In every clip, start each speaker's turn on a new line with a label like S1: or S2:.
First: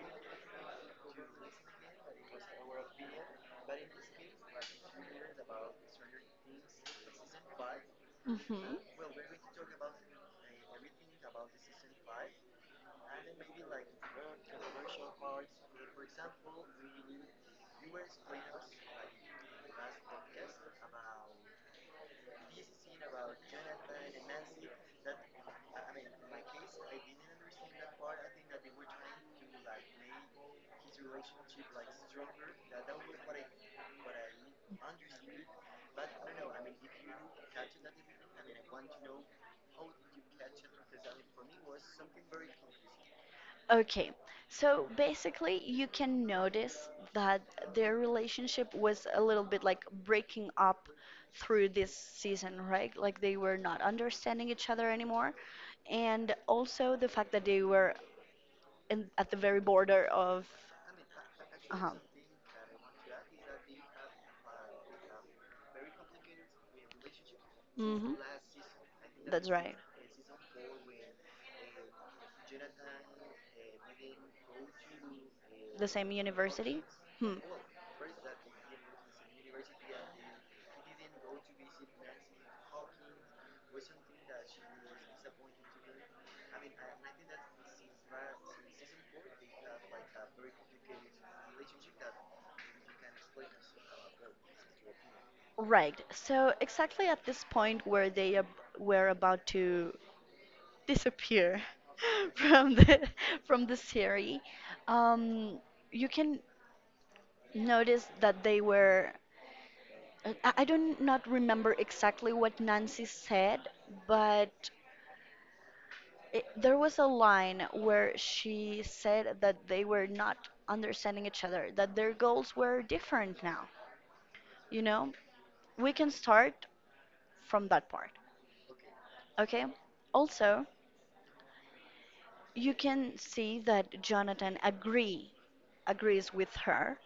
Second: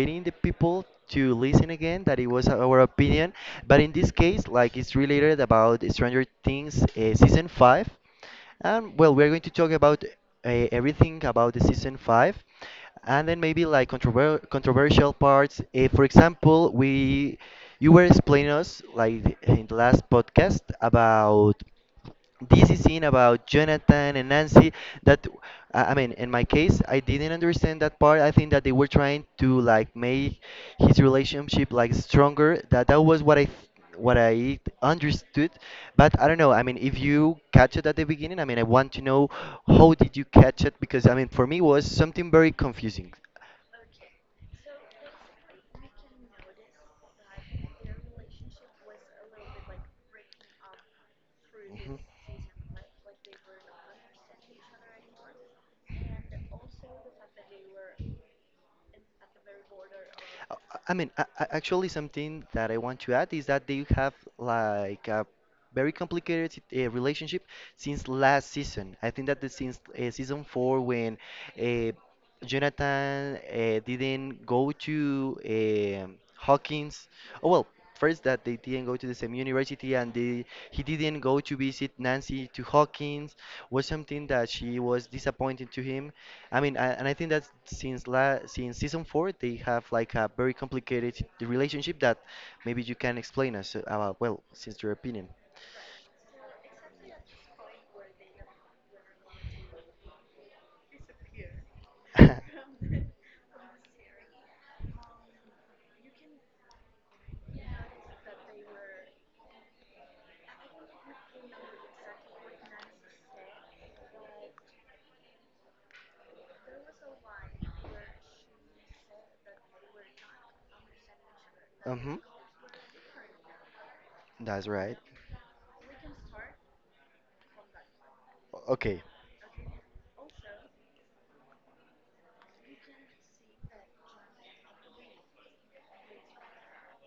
S1: waiting the people to listen again. That it was our opinion, but in this case, like it's related about Stranger Things season five.
S2: Mhm.
S1: And well, we're going to talk about everything about the season five, and then maybe like controversial parts. For example, we you were explaining us like in the last podcast about this scene about Jonathan and Nancy that I mean, in my case, I didn't understand that part. I think that they were trying to like make his relationship like stronger. That was what I understood, but I don't know. I mean, if you catch it at the beginning, I mean, I want to know how did you catch it, because I mean for me it was something very confusing.
S2: Okay, so basically, you can notice that their relationship was a little bit like breaking up through this
S1: Hmm.
S2: season, right? Like they were not understanding each other anymore. And also the fact that they were in, at the very border of.
S1: Uh, I mean, actually,
S2: Uh-huh.
S1: something that I want to add is that they have like a very complicated relationship since
S2: Hmm.
S1: last season. I think that the
S2: That's right.
S1: since season four, when uh, Jonathan didn't go to
S2: The same university?
S1: Hawkins.
S2: Hmm.
S1: Oh, well, first, that they didn't go to the same university, and they, he didn't go to visit Nancy to Hawkins was something that she was disappointed to him. I mean, and I think that since season four, they have like a very complicated relationship that maybe you can explain us about. Well, since your opinion.
S2: Right. So exactly at this point where they were about to disappear from the from the series, um, you can notice that they were. I don't not remember exactly what Nancy said, but there was a line where she said that they were not understanding each other, that their
S1: Mm-hmm.
S2: goals were different now.
S1: That's
S2: You
S1: right.
S2: know, we can start from that part.
S1: Okay.
S2: Okay. Also, you can see that Jonathan agrees with her.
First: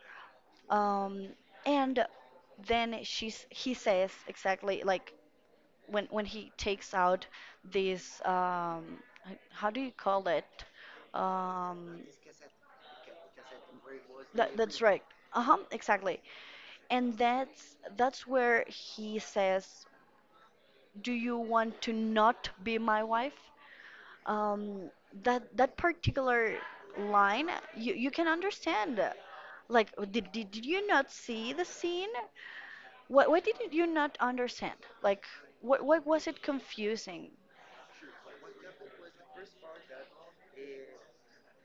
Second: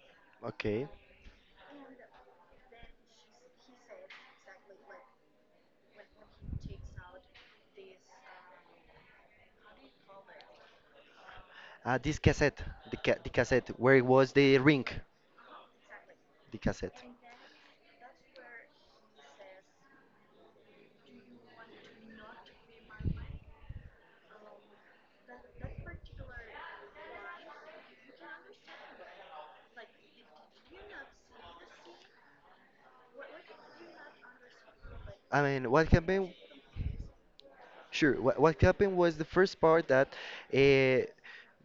S1: Okay.
S2: Um, and then she's he says exactly like when he takes out this how do you call it? Um,
S1: This cassette, the cassette, where was
S2: that,
S1: the
S2: that's
S1: ring?
S2: right. Uh-huh, exactly.
S1: The cassette.
S2: And that's where he says, "Do you want to not be my wife?" Um, that particular line, you can understand. Like, did you not see the scene? What did you not understand? Like
S1: I mean,
S2: what
S1: what
S2: what was
S1: happened?
S2: it confusing?
S1: Sure. What happened was the first part that uh,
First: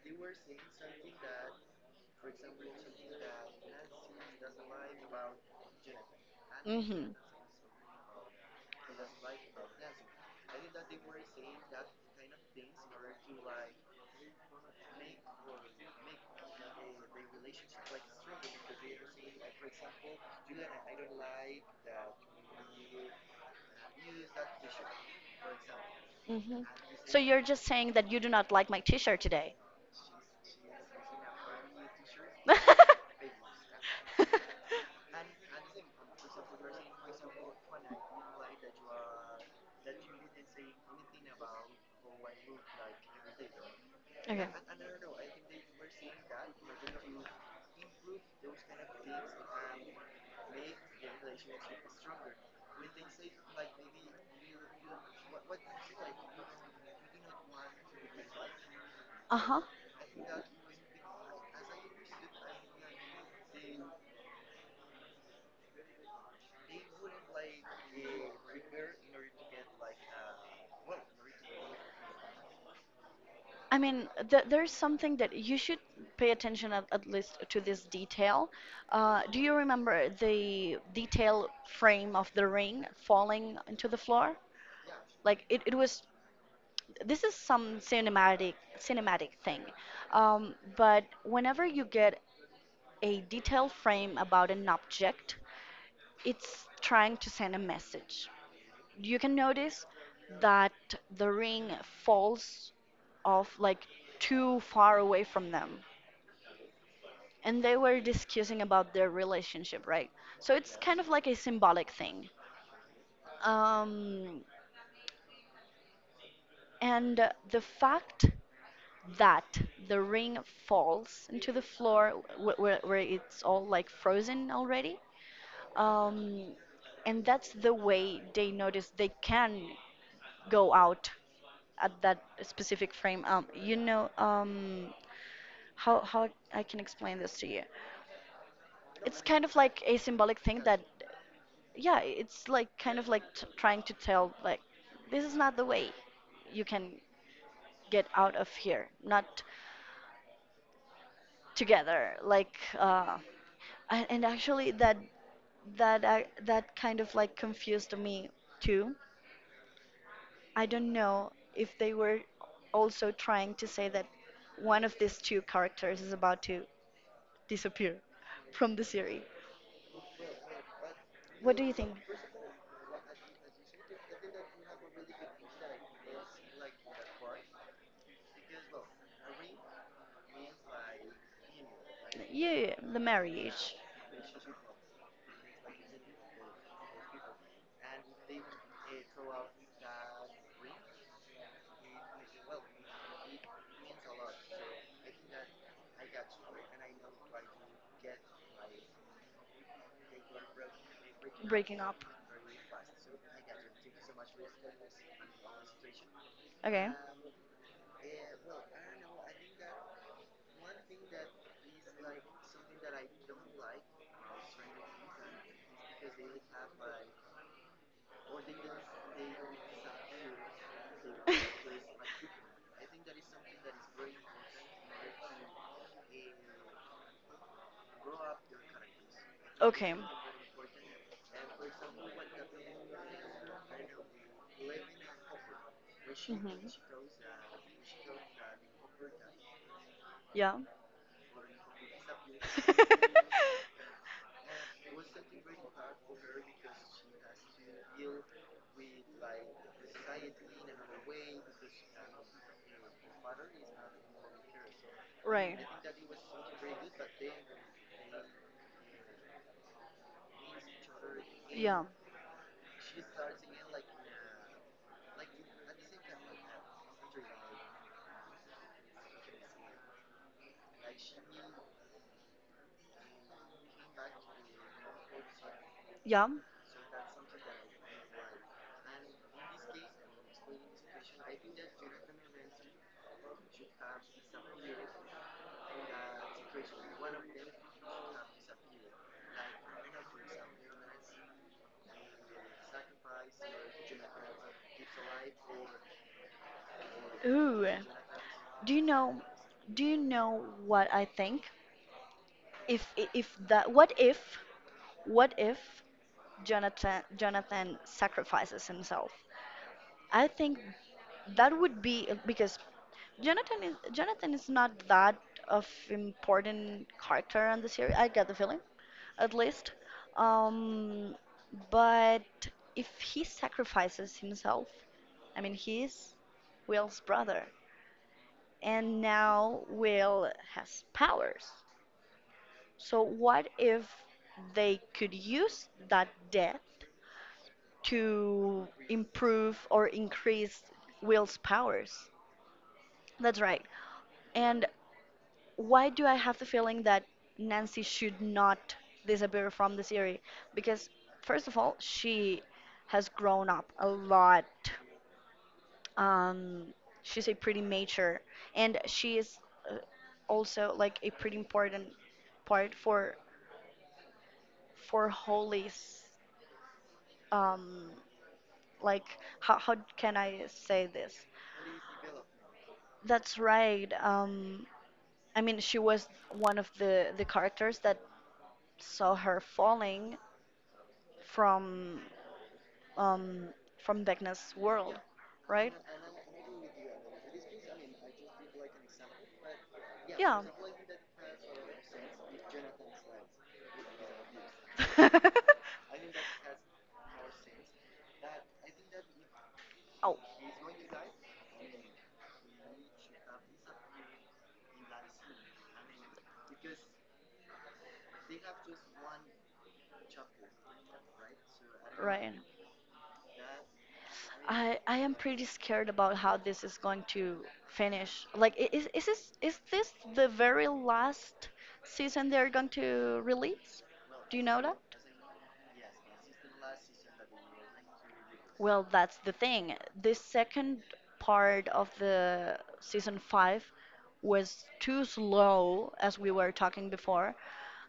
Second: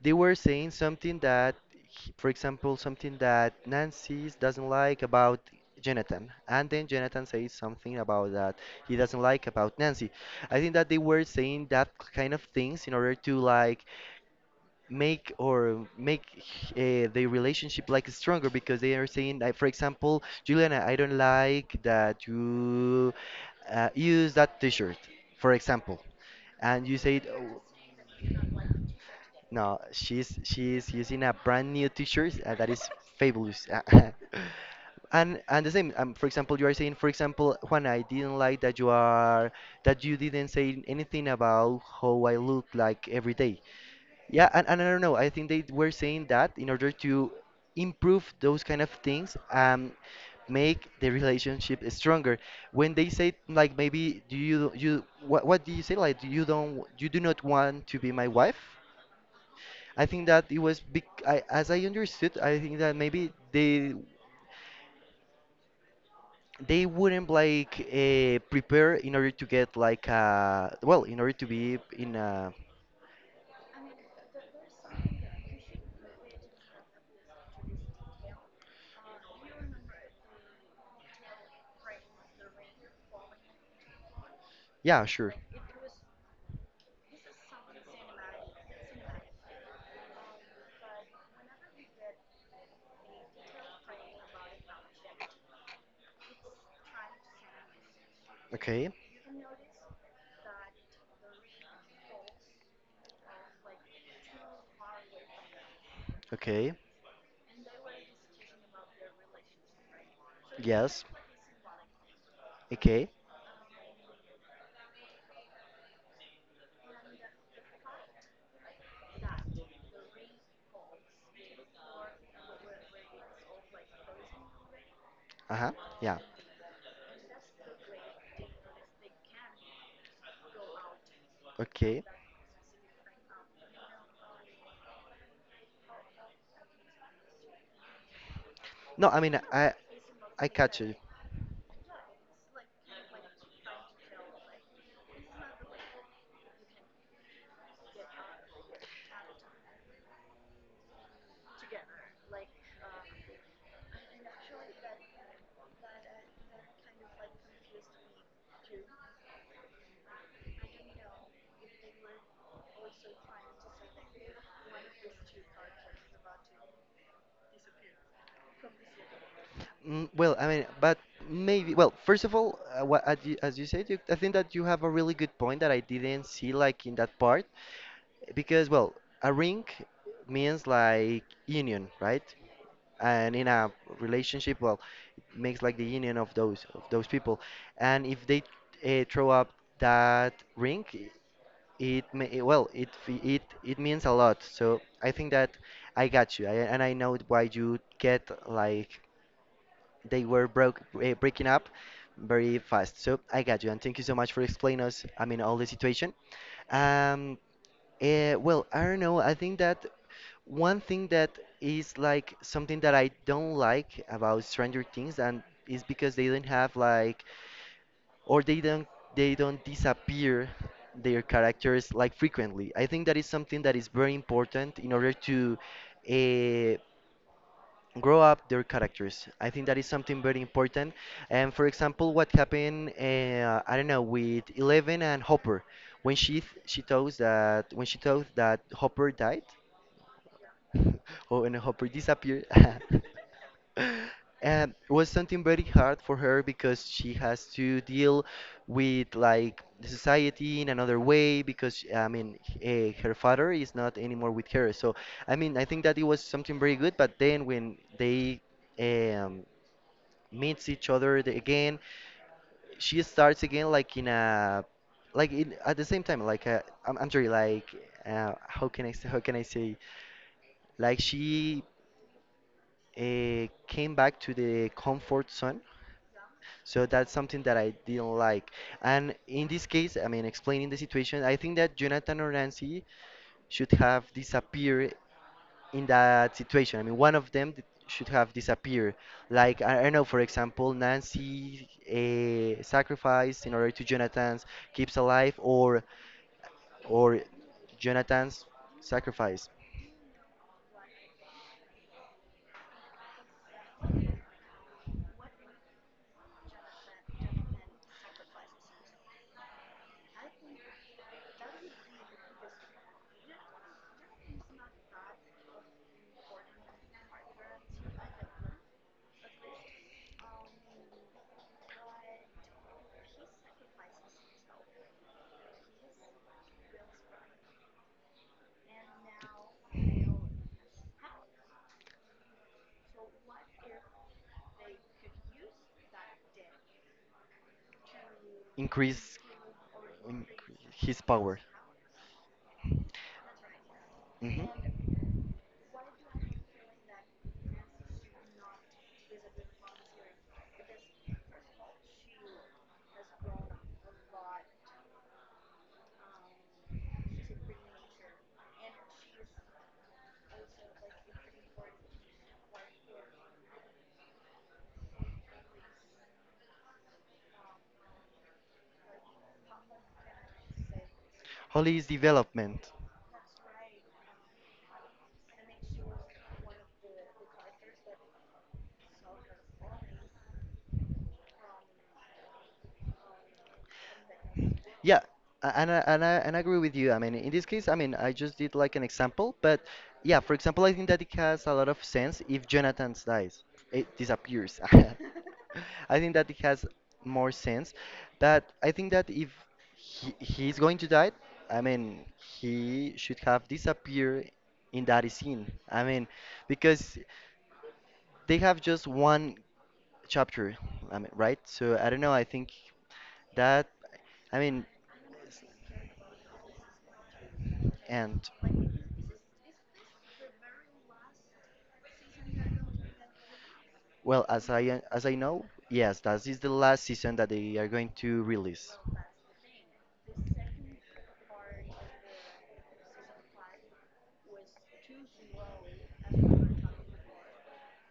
S1: they were saying something that, for example, something that Nancy doesn't like about Jonathan, and then
S2: Mm-hmm.
S1: Jonathan says something about that he doesn't like about Nancy. I think that they were saying that kind of things in order to like make their relationship like stronger, because they are saying, like, for example, Juliana, I don't like that you use that t-shirt, for example,
S2: Mm-hmm.
S1: and you
S2: So
S1: said,
S2: you're
S1: "Oh,
S2: just saying that you do not like my t-shirt today.
S1: no, she's using a brand new t-shirt that is fabulous." And the same, for example, you are saying, for example, Juan, I didn't like that you are that you didn't say anything about how I look like every day.
S2: Okay.
S1: Yeah, and I don't know. I think they were saying that in order to improve those kind of things, make the relationship stronger. When they say like, maybe, do you, what do you say, like, you do not want to be my wife?
S2: Uh-huh.
S1: I think that it was big. As I understood, I think that maybe they wouldn't like prepare in order to get like well, in order to be in.
S2: I mean, there's something that you should pay attention at least to this detail. Do you remember the detail frame of the ring falling into the floor?
S1: Yeah, sure.
S2: Like it was. This is some cinematic thing, but whenever you get a detail frame about an object, it's trying to send a message.
S1: Okay,
S2: You can notice that the ring falls off like too far away from them.
S1: okay.
S2: And they were discussing about their relationship, right? So it's kind
S1: Yes.
S2: of like a symbolic thing.
S1: Okay.
S2: Um, and the fact that the ring falls into the floor where it's all like frozen already,
S1: Uh-huh. Yeah.
S2: um, and that's the way they notice they can go out at
S1: Okay.
S2: that specific frame. How I can explain this to you?
S1: No, I
S2: It's
S1: mean,
S2: kind of
S1: I
S2: like a symbolic
S1: I
S2: thing
S1: catch
S2: that
S1: you.
S2: yeah, it's like kind of like trying to tell like this is not the way you can get out of here, not together. Like and actually that that kind of like confused me too. I don't know if they were also trying to say that one of these two characters is about to disappear from the series.
S1: Mm, well, I mean, but
S2: What do
S1: maybe.
S2: you
S1: Well,
S2: think?
S1: first of all, what, as you said, I think that you have a really good point that I didn't see like in that part, because, well, a ring means like union, right?
S2: Yeah, yeah, yeah, the
S1: And in a
S2: marriage,
S1: relationship, well, it makes like the union of those people, and if they throw up that ring, It may, well, it fe- it means a lot. So I think that I got you. And I know why you get like they were breaking up
S2: breaking up.
S1: very fast. So I got you, and thank you so much for explaining us. I mean, all the situation.
S2: Okay.
S1: Um, well, I don't know. I think that one thing that is like something that I don't like about Stranger Things, and is because they did not have like, or they don't disappear their characters like frequently. I think that is something that is very important in order to uh, grow up their characters. I think that is
S2: Okay.
S1: something very important. And for example, what happened, I don't know, with Eleven and Hopper when she
S2: Hmm.
S1: th- she thought that when she thought that Hopper died.
S2: Yeah.
S1: Or when Hopper disappeared. And it was something very hard for her because she has to deal with, like, the society in another way, because I mean her father is not anymore with her. So I
S2: Right.
S1: mean, I think that it was something very good. But then when they um, meets each other again,
S2: Yeah.
S1: she starts again like in a, like in, at the same time, like I'm sorry, like, how can I say, like she came back to the comfort zone.
S2: Yeah.
S1: So that's something that I didn't like. And in this case, I mean, explaining the situation, I think that Jonathan or Nancy should have disappeared in that situation. I mean, one of them should have disappeared. Like, I don't know, for example, Nancy, sacrificed in order to Jonathan's keeps alive, or or
S2: Ooh.
S1: Jonathan's
S2: Do you know
S1: sacrifice
S2: do you know what I think? If I- if that what if Jonathan sacrifices himself? I think that would be because Jonathan is not that of important character on the series. I get the feeling, at least. Um, but if he sacrifices himself, I mean, he's Will's brother, and now Will has powers. So what if they could use that death to
S1: increase,
S2: improve or
S1: increase
S2: increase
S1: his
S2: Will's
S1: power.
S2: powers? That's right.
S1: Mhm.
S2: And why do I have the feeling that Nancy should not disappear from the series? Because, first of all, she has grown up a lot. Um, she's a pretty mature, and she is uh, also like a pretty important part for Holly's um like how can I say this?
S1: Holly's development.
S2: That's right. I mean, she was one of the characters that saw her falling from um, from Vecna's
S1: Yeah,
S2: world,
S1: a- and
S2: right?
S1: I, and I, and I agree with you. I mean, in this case, I mean, I just did like an example, but yeah, for
S2: Yeah.
S1: example, I think that it has a lot of sense if Jonathan dies, it disappears. I think that it has more sense, but I think that if
S2: Oh,
S1: he's going to die, I mean, he should have disappeared in that scene. I mean, because they have just one chapter, I mean, right? So I don't know. I
S2: right.
S1: think that, I mean,
S2: I am pretty scared about how this is going to
S1: and
S2: finish. Like, is this the very last season they're going to release?
S1: well,
S2: Do you know that?
S1: as I know, yes, that is the last season that they are going to release.
S2: Well, that's the thing. This second part of the season five was too slow, as we were talking before.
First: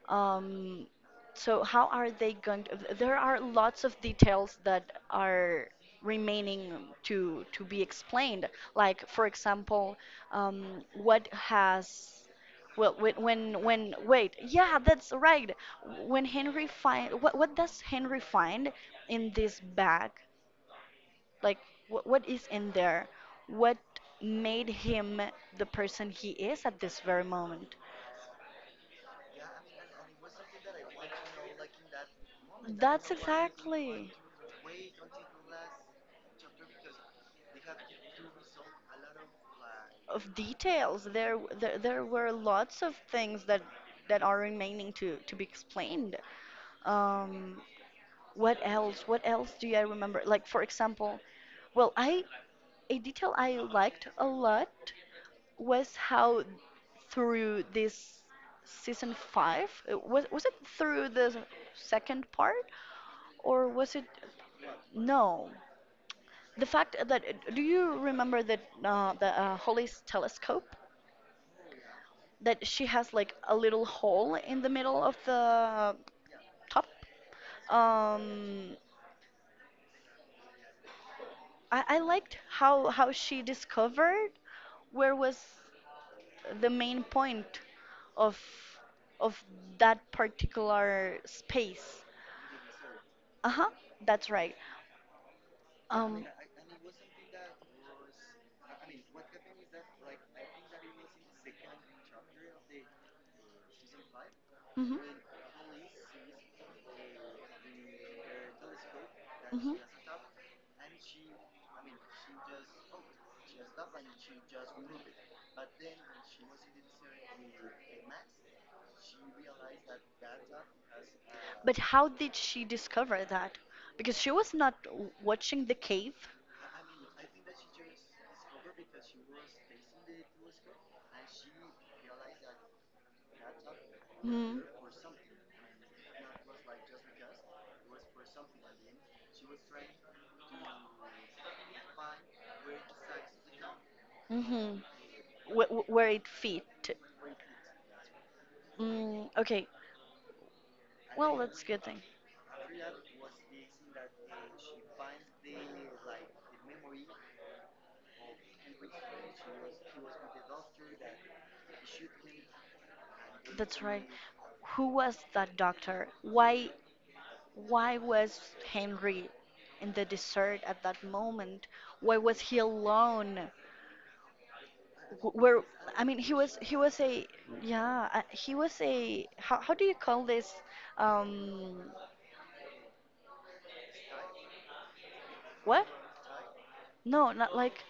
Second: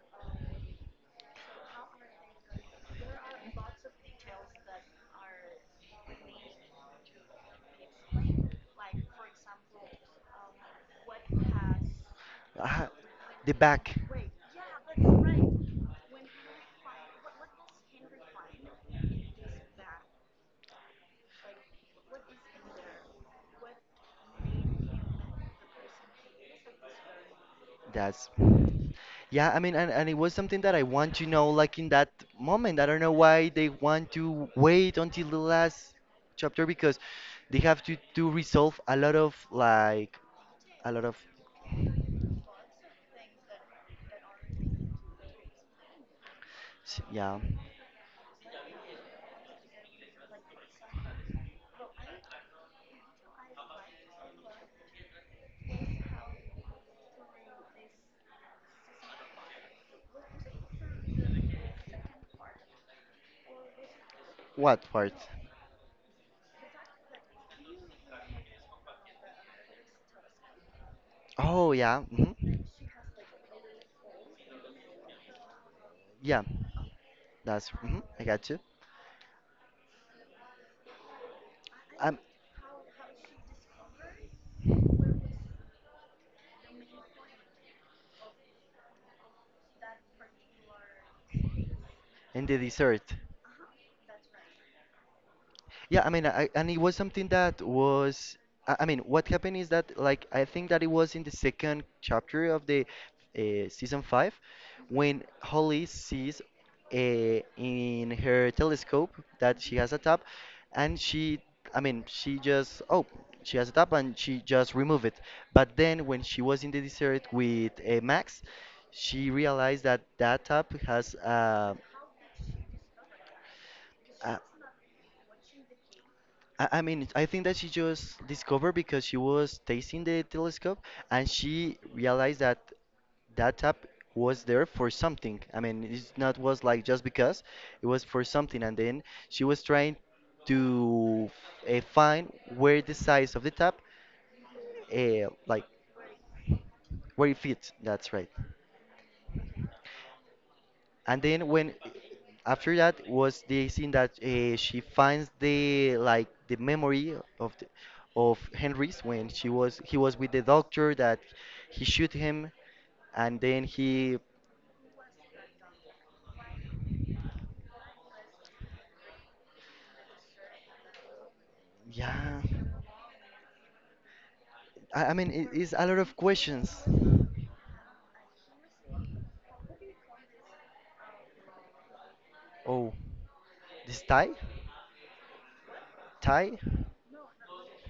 S2: Um, so how are they there are lots of details that are remaining to be explained. Like, for example, what has
S1: Ah,
S2: well,
S1: the back.
S2: wait, yeah, that's right. When Henry find, what does Henry find in this bag like, what is in there? What made him the person he is at this very moment?
S1: That's, yeah, I mean, and it was something that I want to know like in that moment. I don't
S2: That's
S1: know why they want
S2: exactly.
S1: to wait until the last chapter, because they have to resolve a lot of, like,
S2: Of
S1: a
S2: details.
S1: lot of
S2: There were lots of things that are remaining to be explained.
S1: yeah.
S2: Um, what else? What else do I remember? Like for example, well, I a detail I liked a lot was how through this season five was it through the second part or was it?
S1: What part?
S2: No, the fact that, do you remember that the Holly's telescope
S1: Oh yeah, mhm,
S2: that she has like a little hole in the middle of the
S1: yeah.
S2: top?
S1: That's mhm, I got you.
S2: um I
S1: Um,
S2: liked how she discovered where was the main point of of that particular space.
S1: and the dessert.
S2: Uh-huh, that's right.
S1: Yeah, I
S2: Um,
S1: mean, and it was something that was, I mean, what happened is that, like, I think that it was in the second chapter of the season five
S2: mhm,
S1: when Holly sees, uh, in her telescope, that
S2: mhm.
S1: she has a tap, and she, I mean, she just, oh, she has a tap and she just remove it. But then when she was in the desert with Max, she realized that that tap has
S2: But how did she discover that? Because she
S1: a
S2: was not watching the cave.
S1: I mean, I think that she just discovered because she was tasting the telescope and she realized that that tap was
S2: Mhm.
S1: there for something. I mean, it's not was like just because it was for something, and then she was trying to find where the size of the tap,
S2: Mhm.
S1: like
S2: Where it fit.
S1: where it fits. That's right.
S2: Mm, okay.
S1: And
S2: Well,
S1: then
S2: that's a
S1: when,
S2: good thing.
S1: after that, was the scene that she finds the, memory of the, of Henry's, when she was he was with the doctor that he shoot him, and then
S2: That's right.
S1: he,
S2: Who was that doctor? Why was Henry in the desert at that moment? Why
S1: yeah.
S2: was he alone?
S1: I mean,
S2: Wh-
S1: it
S2: Where
S1: is a lot
S2: I
S1: of
S2: mean he was
S1: questions.
S2: he was a yeah, he was a how do you call this um
S1: Oh, this tie?
S2: what?
S1: Tie?
S2: No, not like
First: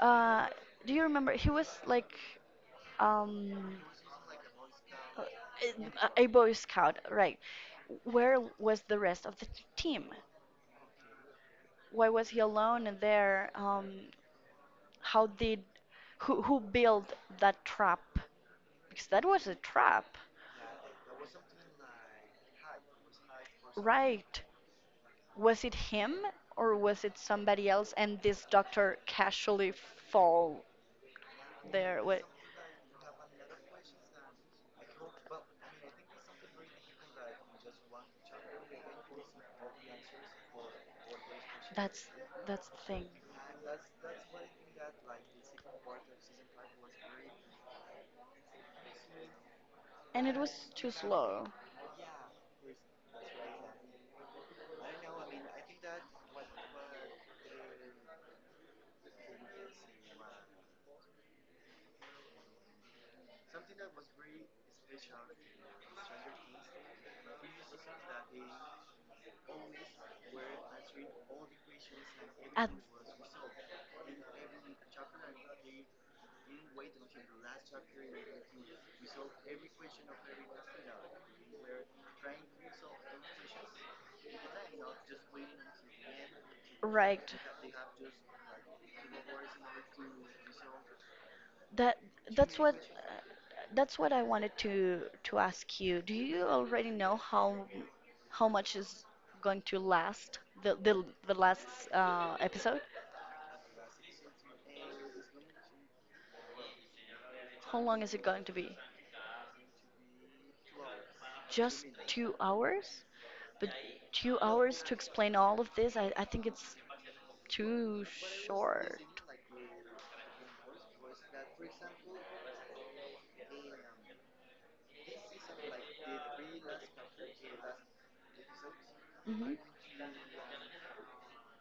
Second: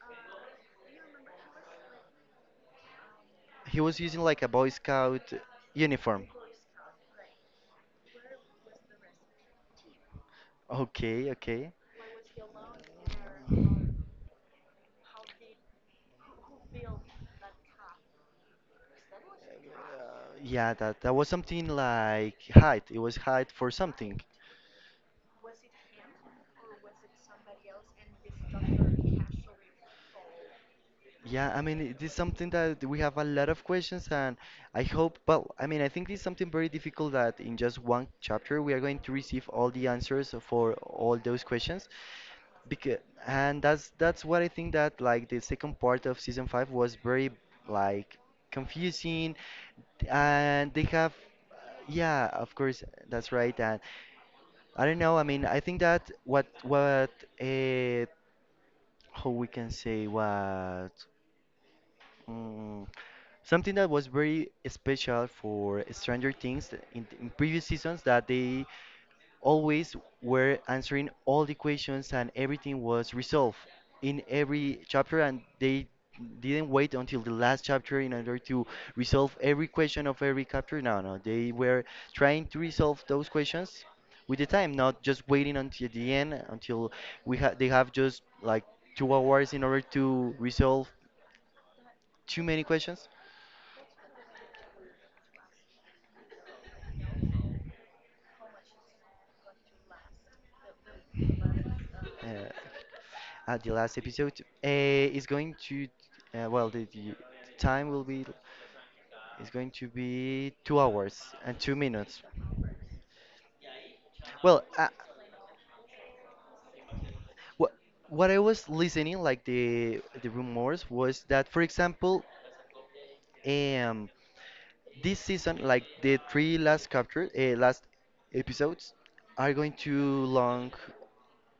S2: uh do you remember he was like um
S1: He was using like a Boy
S2: uh,
S1: Scout
S2: a
S1: uniform.
S2: boy scout, right? Where was the rest of the team?
S1: Okay, okay.
S2: Why was he alone and there? How did who built that trap? Because that was a trap,
S1: Uh, yeah, that was something like hide. It was hide for something.
S2: right? Was it him or was it somebody else? And this doctor casually fall
S1: Yeah, I mean, it
S2: there.
S1: is
S2: Wait,
S1: something that we have a lot of questions, and I hope, well, I mean, I think it's something very difficult that in just one chapter we are going to receive all the answers for all those questions.
S2: that's that's the
S1: Because,
S2: thing.
S1: and that's what I think that, like, the second part of season five was very, like, confusing,
S2: And it was
S1: and they
S2: too
S1: have,
S2: slow.
S1: yeah, of course, that's right, and I don't know, I mean, I think that what uh, how we can say what. Mm, something that was very special for Stranger
S2: in
S1: Things in previous seasons,
S2: the
S1: that they always were answering all the questions and
S2: At,
S1: everything was resolved in every chapter, and they didn't wait until the last chapter in order to resolve every question of every chapter. No, no, they were trying to resolve those questions with the time, not just waiting until the end until
S2: right.
S1: we ha they have just like 2 hours in order to resolve
S2: That
S1: too
S2: that's
S1: many
S2: human what questions.
S1: questions?
S2: That's what I wanted to ask you. Do you already know how much is going to last the last
S1: Uh,
S2: episode?
S1: at the last episode is going to well the
S2: How
S1: time
S2: long
S1: will
S2: is it
S1: be
S2: going to be?
S1: is going to be 2 hours and two
S2: Just
S1: minutes
S2: 2 hours, but two
S1: Well,
S2: hours to explain all of this, I think it's
S1: what
S2: too
S1: what I was
S2: short.
S1: listening, like the rumors was that, for example, um this season, like the three last capture, last episodes,
S2: Hmm.
S1: are going to long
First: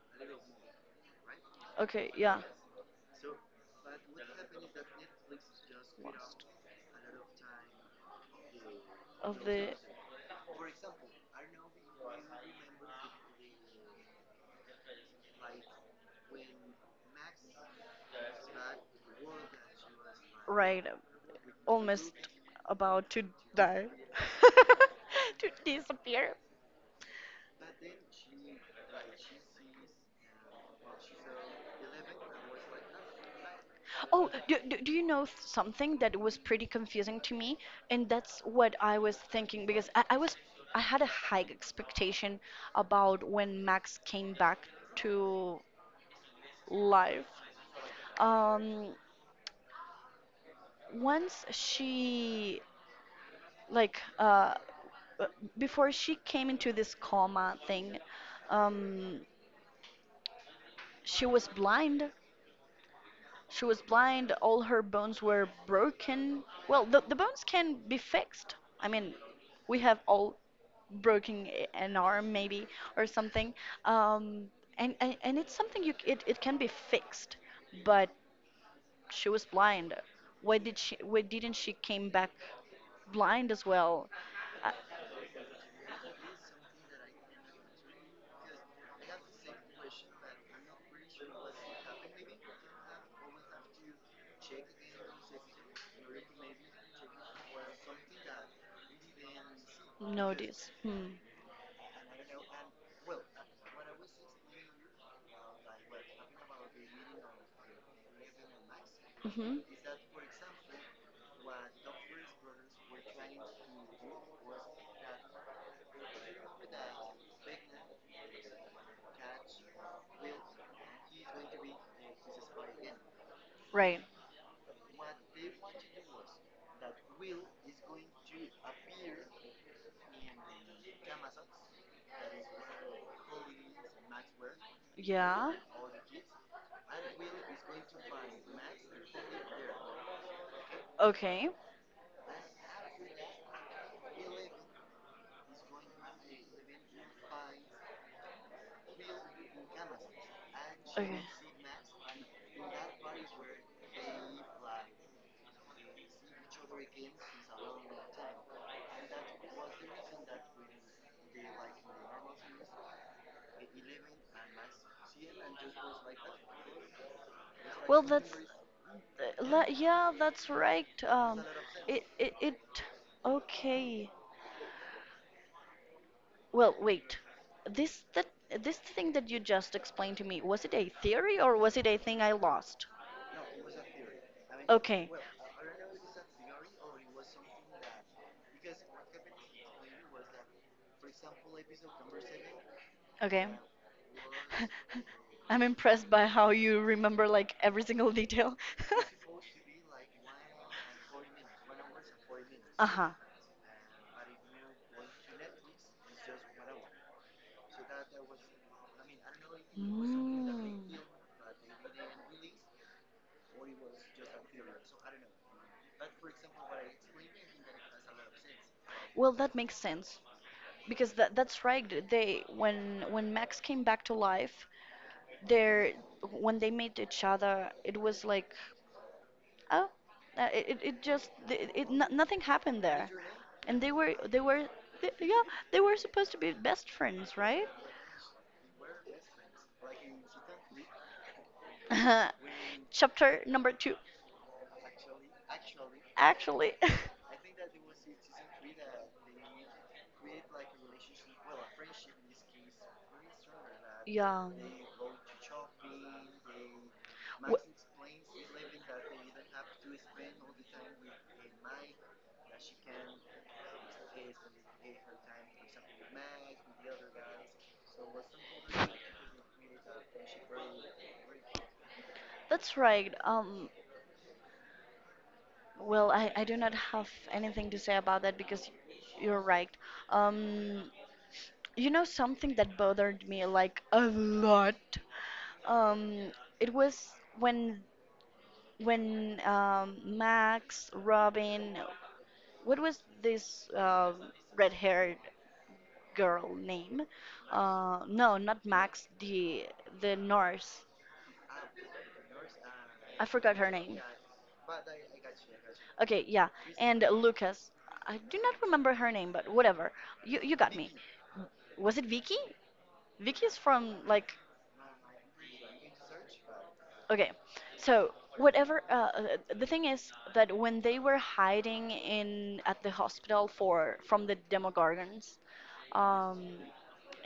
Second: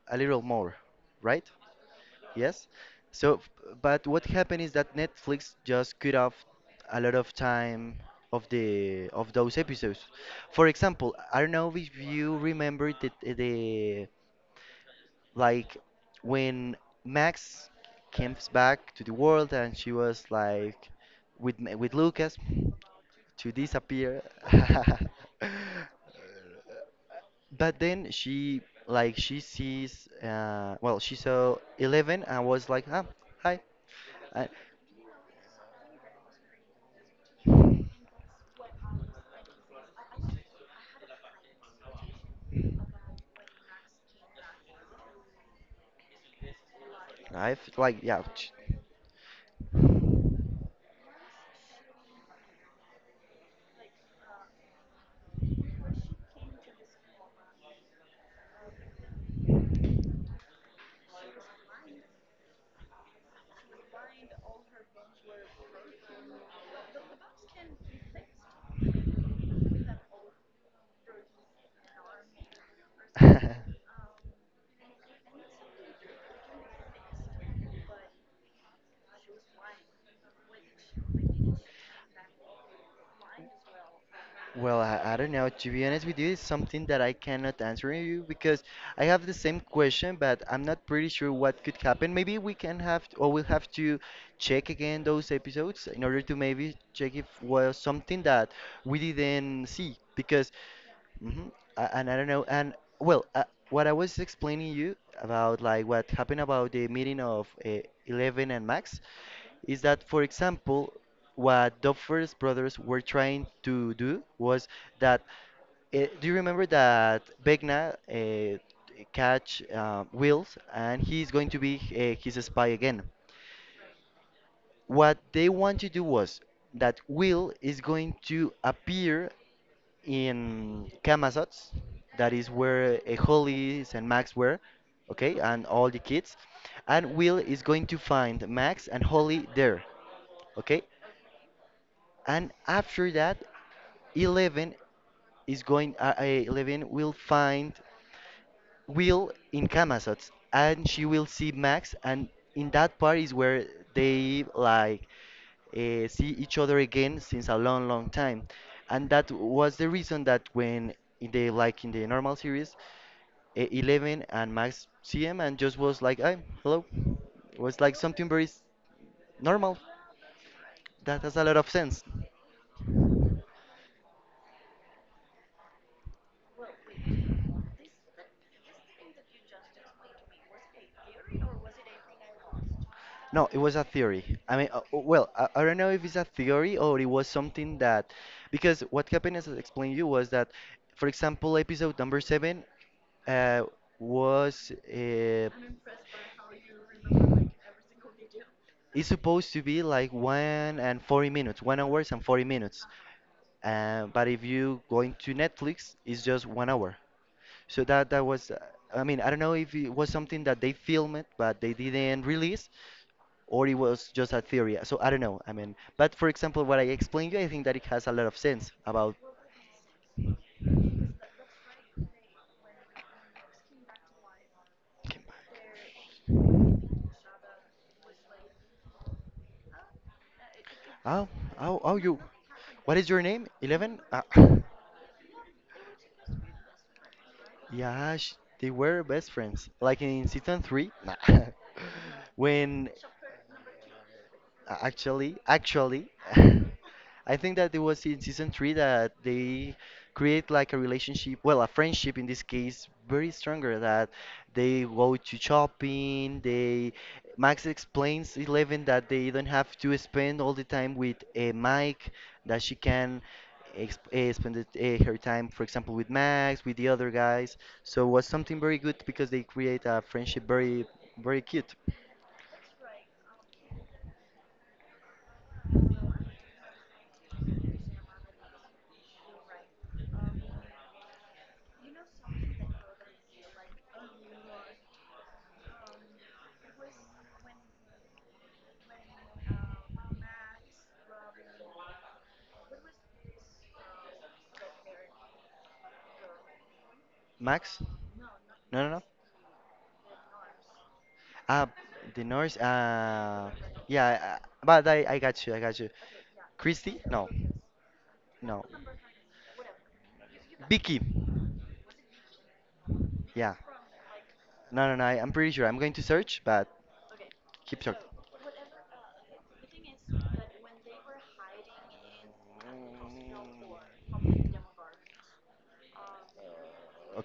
S1: a little more, right?
S2: Okay, yeah.
S1: Yes. So, but what happened is that Netflix just cut off
S2: Lost.
S1: a lot of time of the of
S2: Of
S1: those
S2: the.
S1: episodes. For example, I don't know if you remember the like when Max comes back to the world and she was
S2: Right,
S1: like with with
S2: almost
S1: Lucas
S2: about to
S1: to
S2: die.
S1: disappear.
S2: To disappear.
S1: But then she, like she sees, well, she saw Eleven and was like, "Ah, hi."
S2: Oh,
S1: I
S2: do you know something that was pretty confusing to me? And that's what I was thinking because I had a high expectation about when Max came back to life.
S1: I've like yeah ch-
S2: Um, Once she like uh, before she came into this coma thing, um, she was blind. She was blind, all her bones were broken. Well, the bones can be fixed. I mean, we have all broken an arm maybe or something. Um, and it's something it can be fixed, but she was blind. Why didn't she came back blind as well? I,
S1: Well, I don't know, to be honest with you. It's something that I cannot answer you because I have the same question, but I'm not pretty sure what could happen. Maybe we can have, or we'll have to check again those episodes in order to maybe check if was something that we didn't see
S2: no,
S1: because
S2: this. Hmm.
S1: hmm and I don't know. And well, what I was explaining you about like what happened about the meeting of Eleven and Max
S2: Hmm.
S1: is that, for example, what the first brothers were trying to do was that. Do you remember that Vecna catch Wills, and he's going to be his spy again?
S2: Right.
S1: What they want to do was that Will is going to appear in Camazotz, that is where Hollis and Max were, okay,
S2: Yeah.
S1: and all the kids. And Will is going to find Max and Holly there, okay?
S2: Okay.
S1: And after that, Eleven is going, Eleven will find will in Camazotz, and she
S2: Okay.
S1: will see Max, and in that part is where they like see each other again since a long, long time. And that was the reason that when in the like in the normal series, Eleven and Max see him and just was like, "I hello," was like
S2: Well,
S1: something very normal.
S2: Yeah, that's right.
S1: That has a lot of
S2: It,
S1: sense.
S2: it, it, okay. Well, wait. This that this thing that you just explained to me, was it a theory or was it a thing I lost?
S1: No, it was a theory. I mean,
S2: Okay.
S1: well, I don't know if it's a theory or it was something that, because what happened, as I explained you, was that, for example, episode number seven
S2: Okay.
S1: uh, was
S2: I'm impressed by how you remember like every single detail.
S1: it's supposed to be like one and 40 minutes, 1 hour and 40 minutes.
S2: Uh-huh.
S1: But if you going to Netflix, it's just 1 hour. So that that was, I mean, I don't know if it was something that they
S2: Mm.
S1: filmed but they didn't release, or it was just a theory. So I don't know. I mean, but for example, what I explained you, I think that it has a lot of sense about.
S2: Well, that makes sense. Because that's right. They When Max came back to life,
S1: Came back.
S2: there when they met each other, it was like, oh, it
S1: Oh,
S2: just it,
S1: oh,
S2: it
S1: oh,
S2: no,
S1: you.
S2: nothing happened
S1: What is
S2: there,
S1: your name?
S2: and they
S1: Eleven?
S2: were
S1: Ah.
S2: they were they, yeah they were supposed to be best friends, right?
S1: Yeah, sh they were best friends. Like in season 3, nah. When
S2: Chapter number two,
S1: Actually,
S2: actually.
S1: I think that it was in season 3 that they create like a relationship, well, a friendship in this case, very stronger that
S2: Yeah.
S1: they go to shopping, they
S2: Wh-
S1: Max explains Eleven that they don't have to spend all the time with Mike, that she can exp spend it, her time, for example, with Max, with the other guys. So it was something very good because they create a friendship very, very cute.
S2: That's right. Well, I do not have anything to say about that because you're right. Um, you know something that bothered me like a lot. Um, it was when when Max, Robin, what was this red-haired girl name.
S1: Max? No,
S2: No, not
S1: no, no.
S2: Max, the nurse.
S1: Uh, the Norse.
S2: I forgot her name.
S1: Yeah, but I got you. I got you.
S2: Okay, yeah,
S1: Christy?
S2: and
S1: No,
S2: Lucas. I do not
S1: no.
S2: remember her name, but whatever. You got me.
S1: Vicky.
S2: Was it Vicky? Vicky
S1: Yeah.
S2: is from like
S1: No, no, no. I'm pretty sure. I'm going to search, but
S2: Okay,
S1: keep talking.
S2: so whatever the thing is that when they were hiding in at the hospital for from the Demogorgons, um,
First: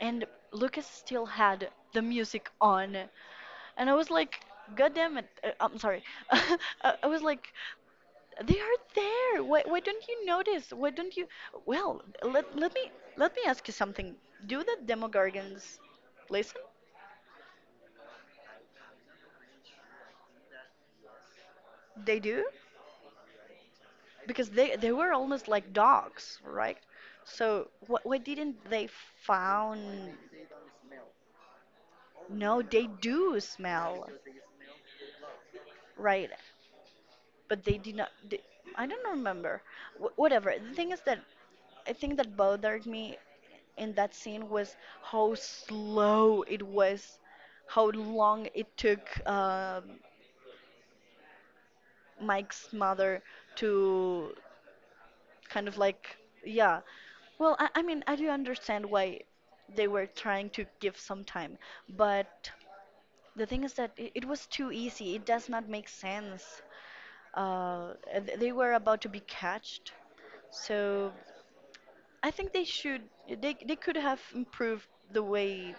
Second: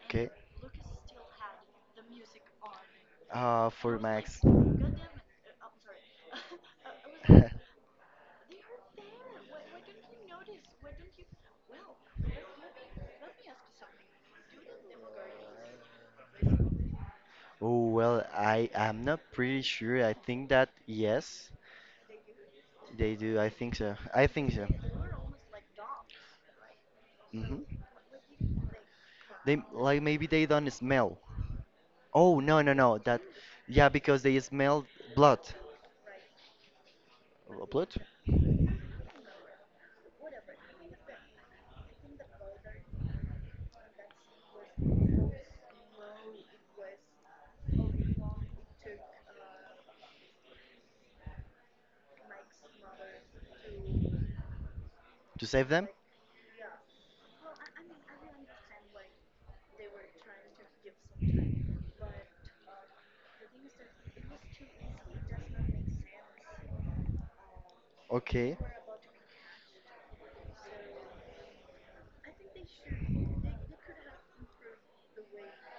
S2: and Lucas still had the music on, and I
S1: For
S2: was
S1: Max.
S2: like, "God damn it!" I'm sorry. I was like, "They are there. Why don't you notice? Why don't you?" Well, let me ask you something. Do the Demogorgons listen?
S1: Oh well, I am not pretty sure. I think that yes,
S2: They do.
S1: they do. I think so. I
S2: Because
S1: think so.
S2: they were almost like dogs, right? So
S1: hmm
S2: what why didn't they
S1: They
S2: found?
S1: like maybe they don't smell. Oh
S2: No,
S1: no no
S2: they
S1: no that
S2: do
S1: yeah
S2: smell,
S1: because they smell blood.
S2: right? But they
S1: Blood
S2: did not. I don't remember. Whatever. The thing is that I think that bothered me in that scene was how slow it was, how long it took Mike's mother to
S1: to
S2: kind
S1: save
S2: of
S1: them.
S2: like yeah well I mean I do understand why they were trying to give some time but the thing is that it was too easy it does not make sense uh, they
S1: Okay.
S2: were about to be catched so I think they could have improved the way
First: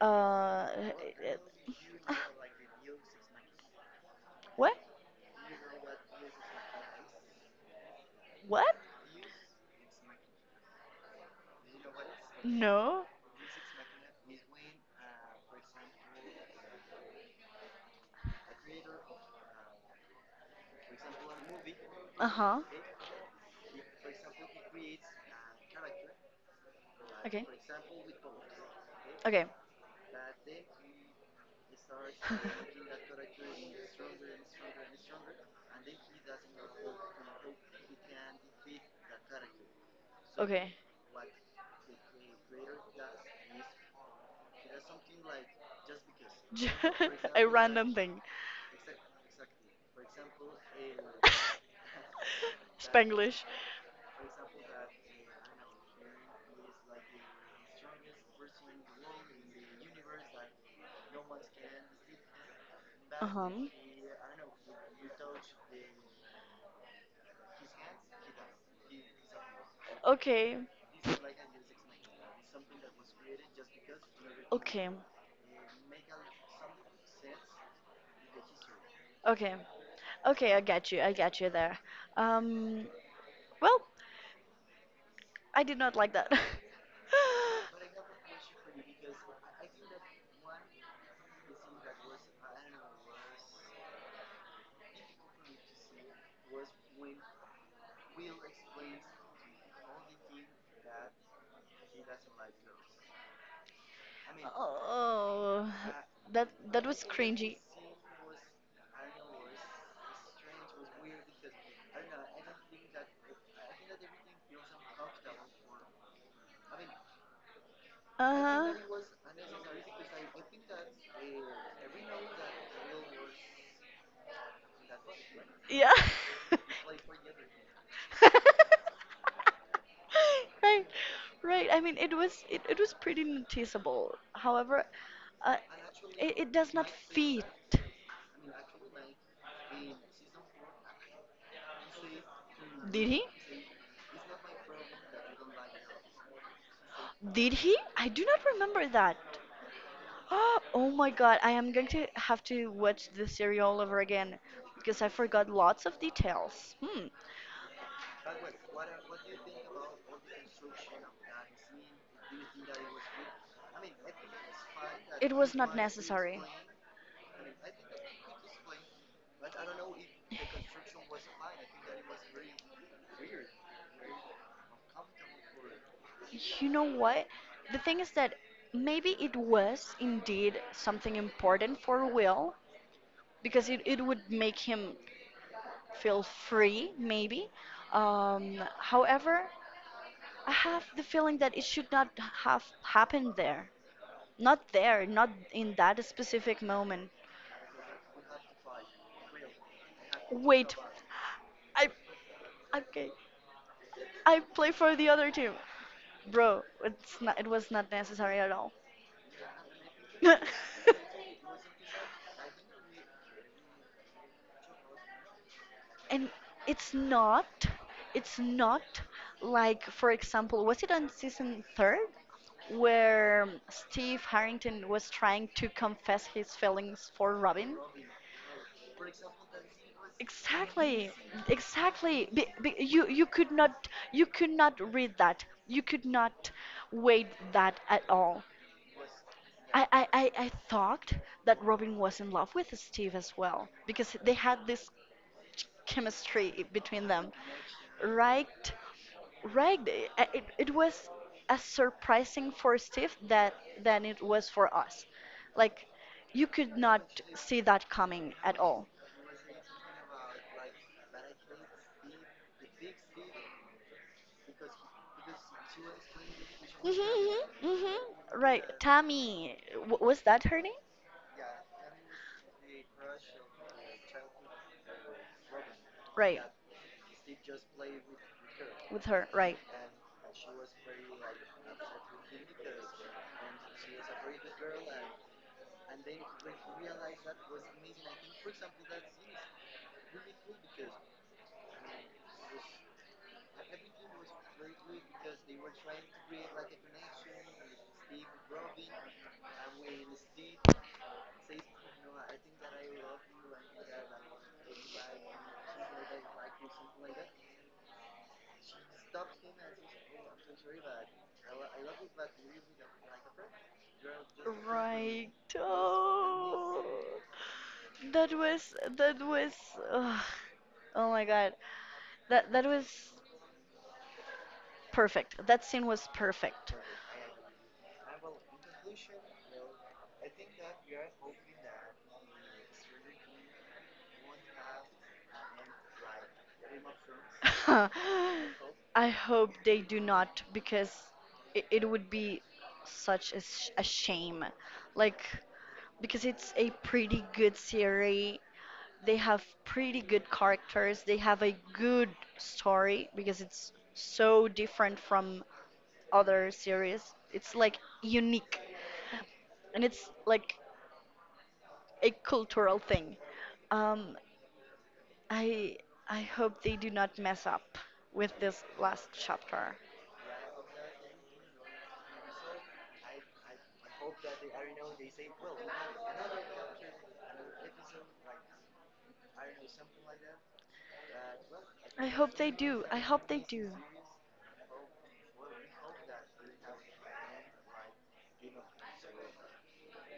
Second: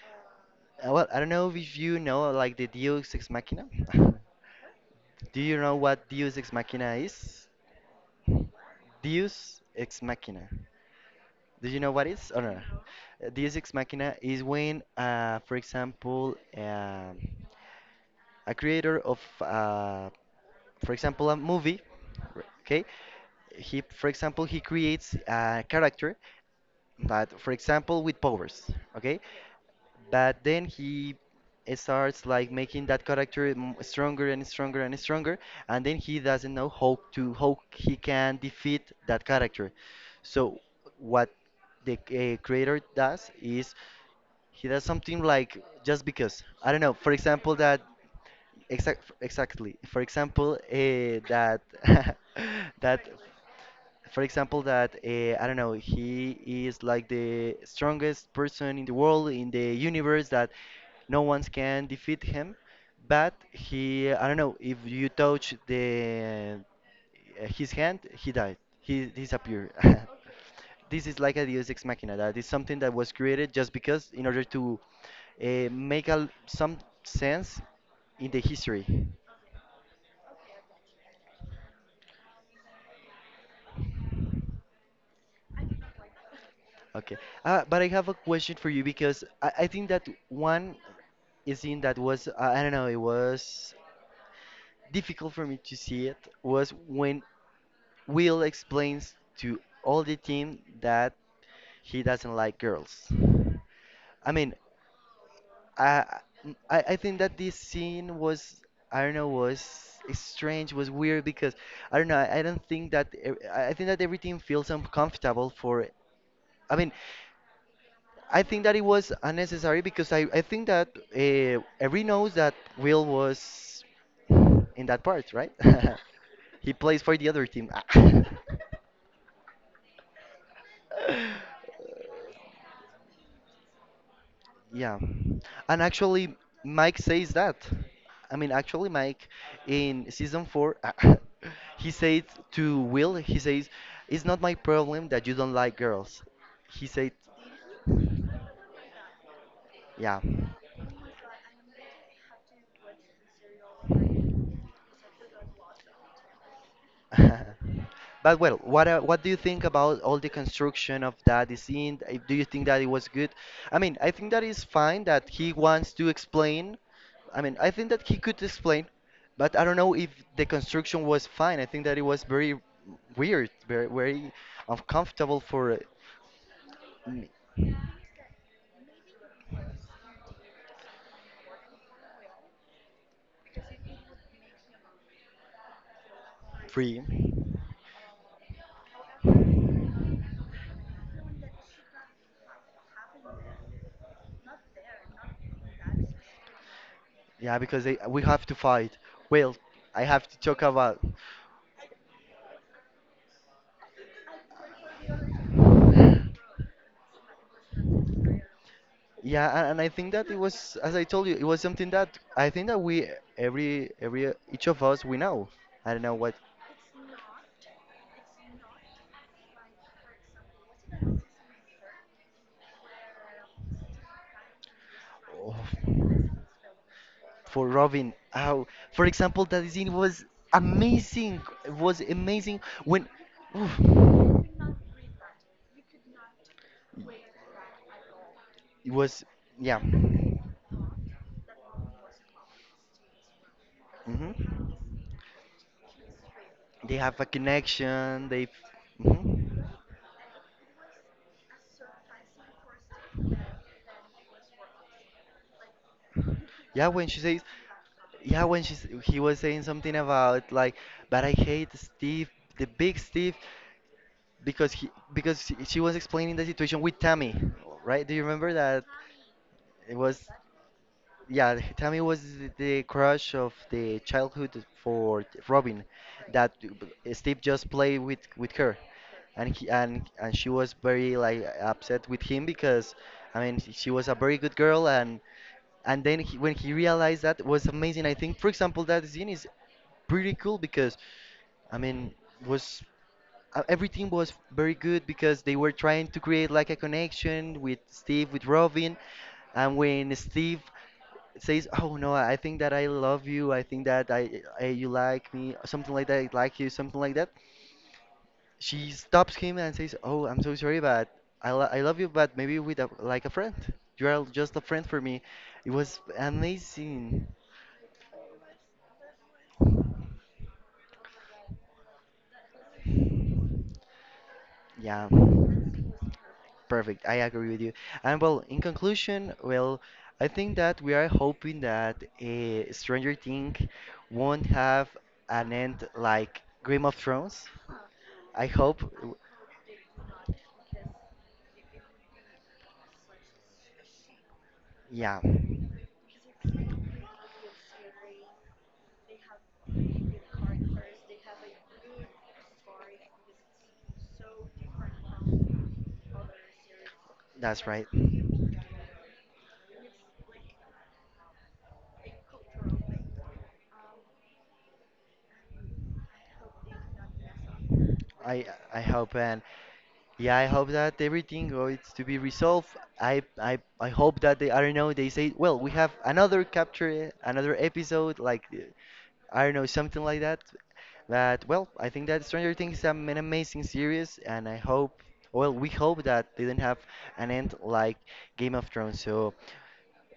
S2: uh,
S1: Well, I don't know if you know like the Deus Ex Machina.
S2: what
S1: Do you know what Deus Ex Machina is?
S2: what
S1: Deus Ex Machina. Do you know what it is or no?
S2: No.
S1: Deus Ex Machina is when, for example, a creator of, for example, a movie,
S2: Uh-huh.
S1: okay? He, for example, he creates a character but
S2: Okay,
S1: for example with powers, okay,
S2: okay.
S1: but then he starts like making that character stronger and stronger and stronger, and then he doesn't know how to how he can defeat that character. So
S2: Okay.
S1: what the creator does is he does something like just because, I don't know,
S2: Ju-
S1: for
S2: A
S1: example that
S2: random thing.
S1: exactly, for example, that that
S2: Spanglish.
S1: for example, that I don't know, he is like the strongest person in the world, in the universe, that no one can defeat him.
S2: Uh
S1: But
S2: huh.
S1: he, I don't know, if you touch the his hand, he died. He disappeared.
S2: Okay.
S1: This is like a Deus Ex Machina. That is something that was created just because, in order to
S2: Okay.
S1: make a, some sense in the history.
S2: Okay. Okay, I got you. I got you there. Um, well, I did not like that.
S1: Okay. But I have a question for you because I think that one scene that was, I don't know, it was difficult for me to see it, was when Will explains to all the team that he doesn't like girls. I mean,
S2: Oh,
S1: I,
S2: that
S1: I
S2: that
S1: I
S2: was
S1: think that this
S2: cringy.
S1: scene was, I don't know, was strange, was weird, because I don't know, I don't think that I think that everything feels uncomfortable for I mean,
S2: Uh
S1: I think
S2: huh.
S1: that it was unnecessary because I think that every knows that Will was in that part, right?
S2: Yeah.
S1: He plays for the other team. Ah.
S2: Right, right. I mean, it was pretty noticeable. However,
S1: Yeah.
S2: uh,
S1: And actually,
S2: it does not
S1: Mike says
S2: fit.
S1: that. I mean, actually, Mike in season 4, he said to
S2: Did
S1: Will,
S2: he?
S1: he says, "It's not my problem that you don't like girls." He said,
S2: Did he? I do not remember that.
S1: yeah.
S2: Oh my God, I am going to have to watch the series all over again because I forgot lots of details. Hmm.
S1: But well, what do you think about all the construction of that scene? Do you think that it was good? I mean, I think that is fine that
S2: It
S1: he
S2: was not
S1: wants to
S2: necessary.
S1: explain. I mean, I think that he could explain, but I don't know if the construction was fine. I think that it was very weird, very very uncomfortable for
S2: You know what?
S1: me.
S2: The thing is that maybe it was indeed something important for Will because it would make him feel free,
S1: Free.
S2: maybe. However, I have the feeling that it should not have happened there. Not there, not in that specific moment.
S1: Yeah, because they, we have to fight. Well, I have to talk
S2: Wait,
S1: about.
S2: I okay. I play for the other team. Bro, it was not necessary at all.
S1: Yeah, and I think that it was, as I told you, it was something that I think that we every each of us we know. I don't know
S2: And
S1: what
S2: it's not it's not like, for example, was it on season third where Steve Harrington was trying to
S1: oh,
S2: confess his feelings for
S1: for
S2: Robin?
S1: Robin. How, for example, that scene was
S2: exactly
S1: amazing. It was
S2: exactly
S1: amazing
S2: you
S1: when
S2: you could not you
S1: oof,
S2: could not read that, you could not wait that at all.
S1: it was yeah.
S2: I, I, I I thought that Robin was in love with Steve as well because they had this chemistry
S1: They
S2: between
S1: have a
S2: them.
S1: connection. They.
S2: Right,
S1: Mhm.
S2: right. It was as surprising for Steve that than it was for us. Like you could
S1: Yeah,
S2: not
S1: when she says,
S2: see that coming
S1: yeah,
S2: at
S1: when she's,
S2: all.
S1: he was saying something about like, but I hate Steve, the big Steve, because he, because she was explaining the situation
S2: Mhm,
S1: with Tammy,
S2: mhm, mhm.
S1: right? Do you remember
S2: Right,
S1: that?
S2: Tammy,
S1: It
S2: w was
S1: was
S2: that her name?
S1: yeah, Tammy was the crush of the childhood for Robin,
S2: Right,
S1: that Steve just played with her,
S2: with her.
S1: and
S2: Right.
S1: he, and she was very like upset with him because, I mean, she was a very good girl, and then he, when he realized that was amazing. I think, for example, that scene is pretty cool because, I mean, was everything was very good because they were trying to create like a connection with Steve, with Robin. And when Steve says, "Oh no, I think that I love you. I think that I you like me, something like that. I like you, something like that." She stops him and says, "Oh, I'm so sorry, but I love you, but maybe with a, like a friend. You are just a friend for me."
S2: Right.
S1: It was
S2: Oh,
S1: amazing.
S2: that was. Ugh. Oh my God. That was
S1: Yeah,
S2: perfect. That scene was perfect.
S1: perfect. I agree with you. And well, in conclusion, well, I think that we are hoping that Stranger Things won't have an end like Game of Thrones. I hope.
S2: I hope they do not because it would be such a shame. Like,
S1: Yeah,
S2: because it's a pretty good series. They have pretty good characters. They have a good story because it's so different from other series. It's
S1: that's
S2: like
S1: right.
S2: unique and it's like a cultural thing. Um, I I hope they do not mess up with
S1: I
S2: this
S1: I
S2: last
S1: hope and
S2: chapter.
S1: yeah, I hope that everything goes to be resolved. I I hope that they, I don't know, they say, "Well, we have another capture, another episode," like I don't know something like that. That well, I
S2: I
S1: think that
S2: hope they
S1: Stranger Things
S2: do.
S1: is
S2: I
S1: an
S2: hope they
S1: amazing
S2: do.
S1: series and I hope well we hope that they don't have an end like Game of Thrones. So.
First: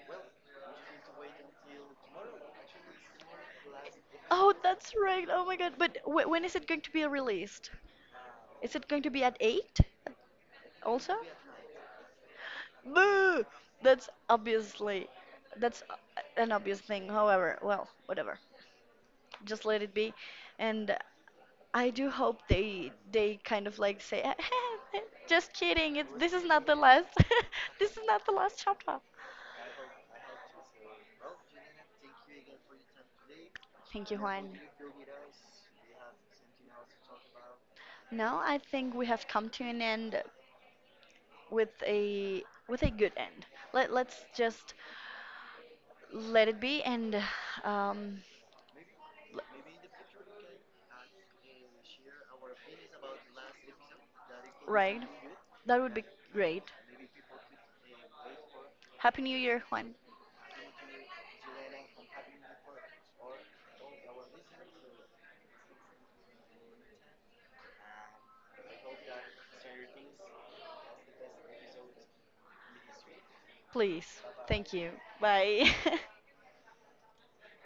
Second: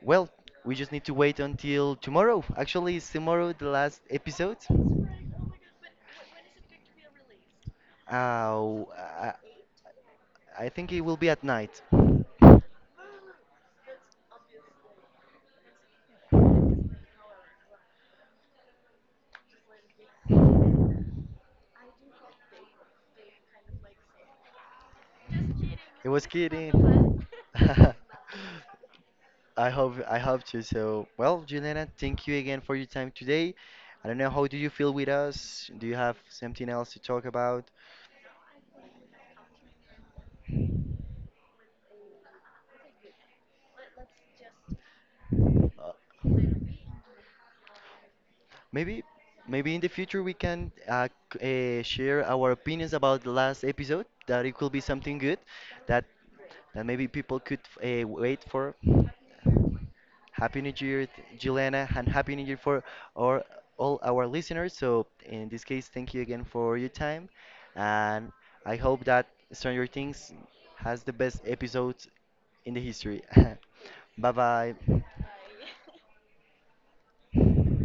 S1: Well, we just need to wait until tomorrow. Actually, is tomorrow the last
S2: Oh,
S1: episode?
S2: that's right. Oh my God. But w when is it going to be released? Is
S1: Uh,
S2: it going to be
S1: I,
S2: at 8
S1: I think it
S2: also?
S1: will be at night.
S2: Boo! That's obviously that's an obvious thing. However, well, whatever. Just let it be and I do hope they kind of like say just kidding
S1: It was
S2: this is not the last
S1: kidding.
S2: this is not the last chapter.
S1: I hope to. So, well, Juliana, thank you again for your time today. I
S2: Thank you,
S1: don't know how do
S2: Juan.
S1: you feel with us? Do you have something else to talk about?
S2: No, I think we have come to an end with a good end. Let's just
S1: Uh,
S2: let it be and um
S1: maybe maybe in the
S2: l-
S1: future we can share our opinions about the last episode. That it could be
S2: right
S1: something good
S2: that would be
S1: that
S2: great.
S1: that maybe people could wait for.
S2: Happy New Year, Juan.
S1: Happy New Year, Juliana, and Happy New Year for our, all our listeners. So, in this case, thank you again for your time. And I hope that Stranger Things has the best episodes in the history.
S2: Please.
S1: Bye
S2: Thank
S1: bye.
S2: you. Bye.